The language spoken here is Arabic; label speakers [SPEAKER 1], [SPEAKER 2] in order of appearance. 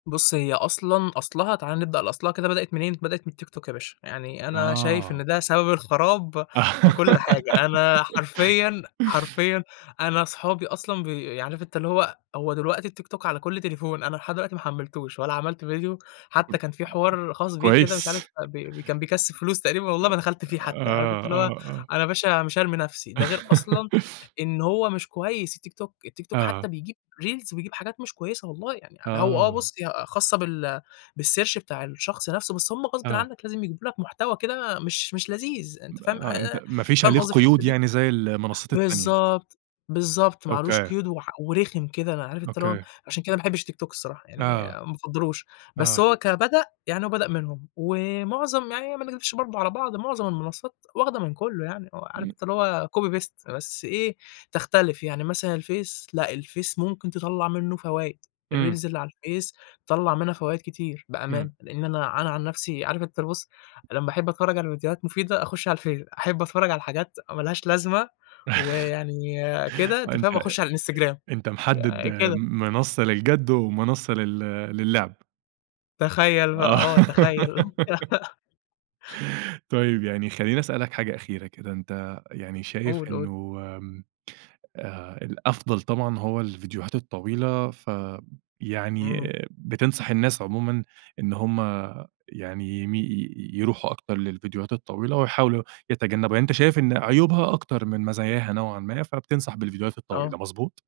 [SPEAKER 1] بُص، هي أصلًا أصلها تعالَ نبدأ لأصلها كده بدأت منين؟ بدأت من الTikTok يا باشا. يعني أنا شايف
[SPEAKER 2] آه.
[SPEAKER 1] إن ده سبب الخَرَاب في كل حاجة. أنا حرفيًا حرفيًا أنا صحابي أصلًا ب عارف أنت اللي هو هو دلوقتي الTikTok على كل تليفون، أنا لحد دلوقتي ما حمّلتهوش ولا عملت فيديو. حتّى كان في حوار خاص بيه كده مش عارف
[SPEAKER 2] كويس.
[SPEAKER 1] فب ب كان بيكسِّب فلوس تقريبًا والله
[SPEAKER 2] أ
[SPEAKER 1] ما دخلت فيه حتّى، عارف أنت
[SPEAKER 2] آه،
[SPEAKER 1] اللي هو،
[SPEAKER 2] آه، آه.
[SPEAKER 1] أنا يا باشا مش هارمي نفسي، ده غير أصلًا إن هو مش كويس الTikTok، الTikTok
[SPEAKER 2] آه.
[SPEAKER 1] حتّى بيجيب Reels وبيجيب حاجات مش كويسة والله يعني هو آه.
[SPEAKER 2] آه.
[SPEAKER 1] بُص، يا خاصة بال بالsearch بتاع الشخص نفسه، بس هم غصبٍ
[SPEAKER 2] آه.
[SPEAKER 1] عنّك لازم يجيبوا لك محتوى كده مش مش لذيذ أنت فاهم؟
[SPEAKER 2] ما آه. أنت
[SPEAKER 1] آآ
[SPEAKER 2] ما فيش
[SPEAKER 1] فاهم
[SPEAKER 2] عليه
[SPEAKER 1] قصدي في
[SPEAKER 2] قيود
[SPEAKER 1] الحتة دي؟
[SPEAKER 2] يعني زي المنصّات التانية.
[SPEAKER 1] بالضبط، بالضبط. ما عليهوش
[SPEAKER 2] أوكي.
[SPEAKER 1] قيود وح ورخم كده. أنا عارف أنت اللي هو،
[SPEAKER 2] أوكي.
[SPEAKER 1] عشان كده ما باحبش الTikTok الصراحة، يعني
[SPEAKER 2] آه.
[SPEAKER 1] ما أفضّلهوش. بس
[SPEAKER 2] آه.
[SPEAKER 1] هو كبدأ، يعني هو بدأ منهم ومعظم يعني ما نكدبش برضه على بعض، معظم المنصّات واخدة من كُلّه يعني آه. عارف
[SPEAKER 2] إمم.
[SPEAKER 1] أنت اللي هو copy، paste بس إيه، تختلف. يعني مثلًا الفيس، لأ الفيس ممكن تطلّع منّه فوايد.
[SPEAKER 2] إمم.
[SPEAKER 1] الReels اللي على الفيس تطلّع منها فوايد كتير بأمانة.
[SPEAKER 2] إمم.
[SPEAKER 1] لإن أنا أنا عن نفسي عارف أنت ال بُص، لمّا أحِب أتفرّج على فيديوهات مفيدة، أخُش على الفيس. أحِب أتفرّج على حاجات ما لهاش لازمة ويعني كده، أنت
[SPEAKER 2] وأنت
[SPEAKER 1] فاهم
[SPEAKER 2] أ
[SPEAKER 1] أخُش على الInstagram
[SPEAKER 2] أنت محدّد
[SPEAKER 1] يا كده.
[SPEAKER 2] م منصّة للجَد ومنصّة لل للعب.
[SPEAKER 1] تخّيل بقى
[SPEAKER 2] آه.
[SPEAKER 1] آه. تخيّل بقى.
[SPEAKER 2] طيب يعني خلّيني أسألك حاجة أخيرة كده، أنت يعني شايف
[SPEAKER 1] قُل، قُل.
[SPEAKER 2] إنه آمم آآ الأفضل طبعًا هو الفيديوهات الطويلة ف يعني
[SPEAKER 1] إمم.
[SPEAKER 2] بتنصح الناس عمومًا إن هم يعني يمي ي يروحوا أكتر للفيديوهات الطويلة ويحاولوا يتجنّبوا؟ يعني أنت شايف إن عيوبها أكتر من مزاياها نوعًا ما، فبتنصح بالفيديوهات الطويلة
[SPEAKER 1] آه.
[SPEAKER 2] مضبوط؟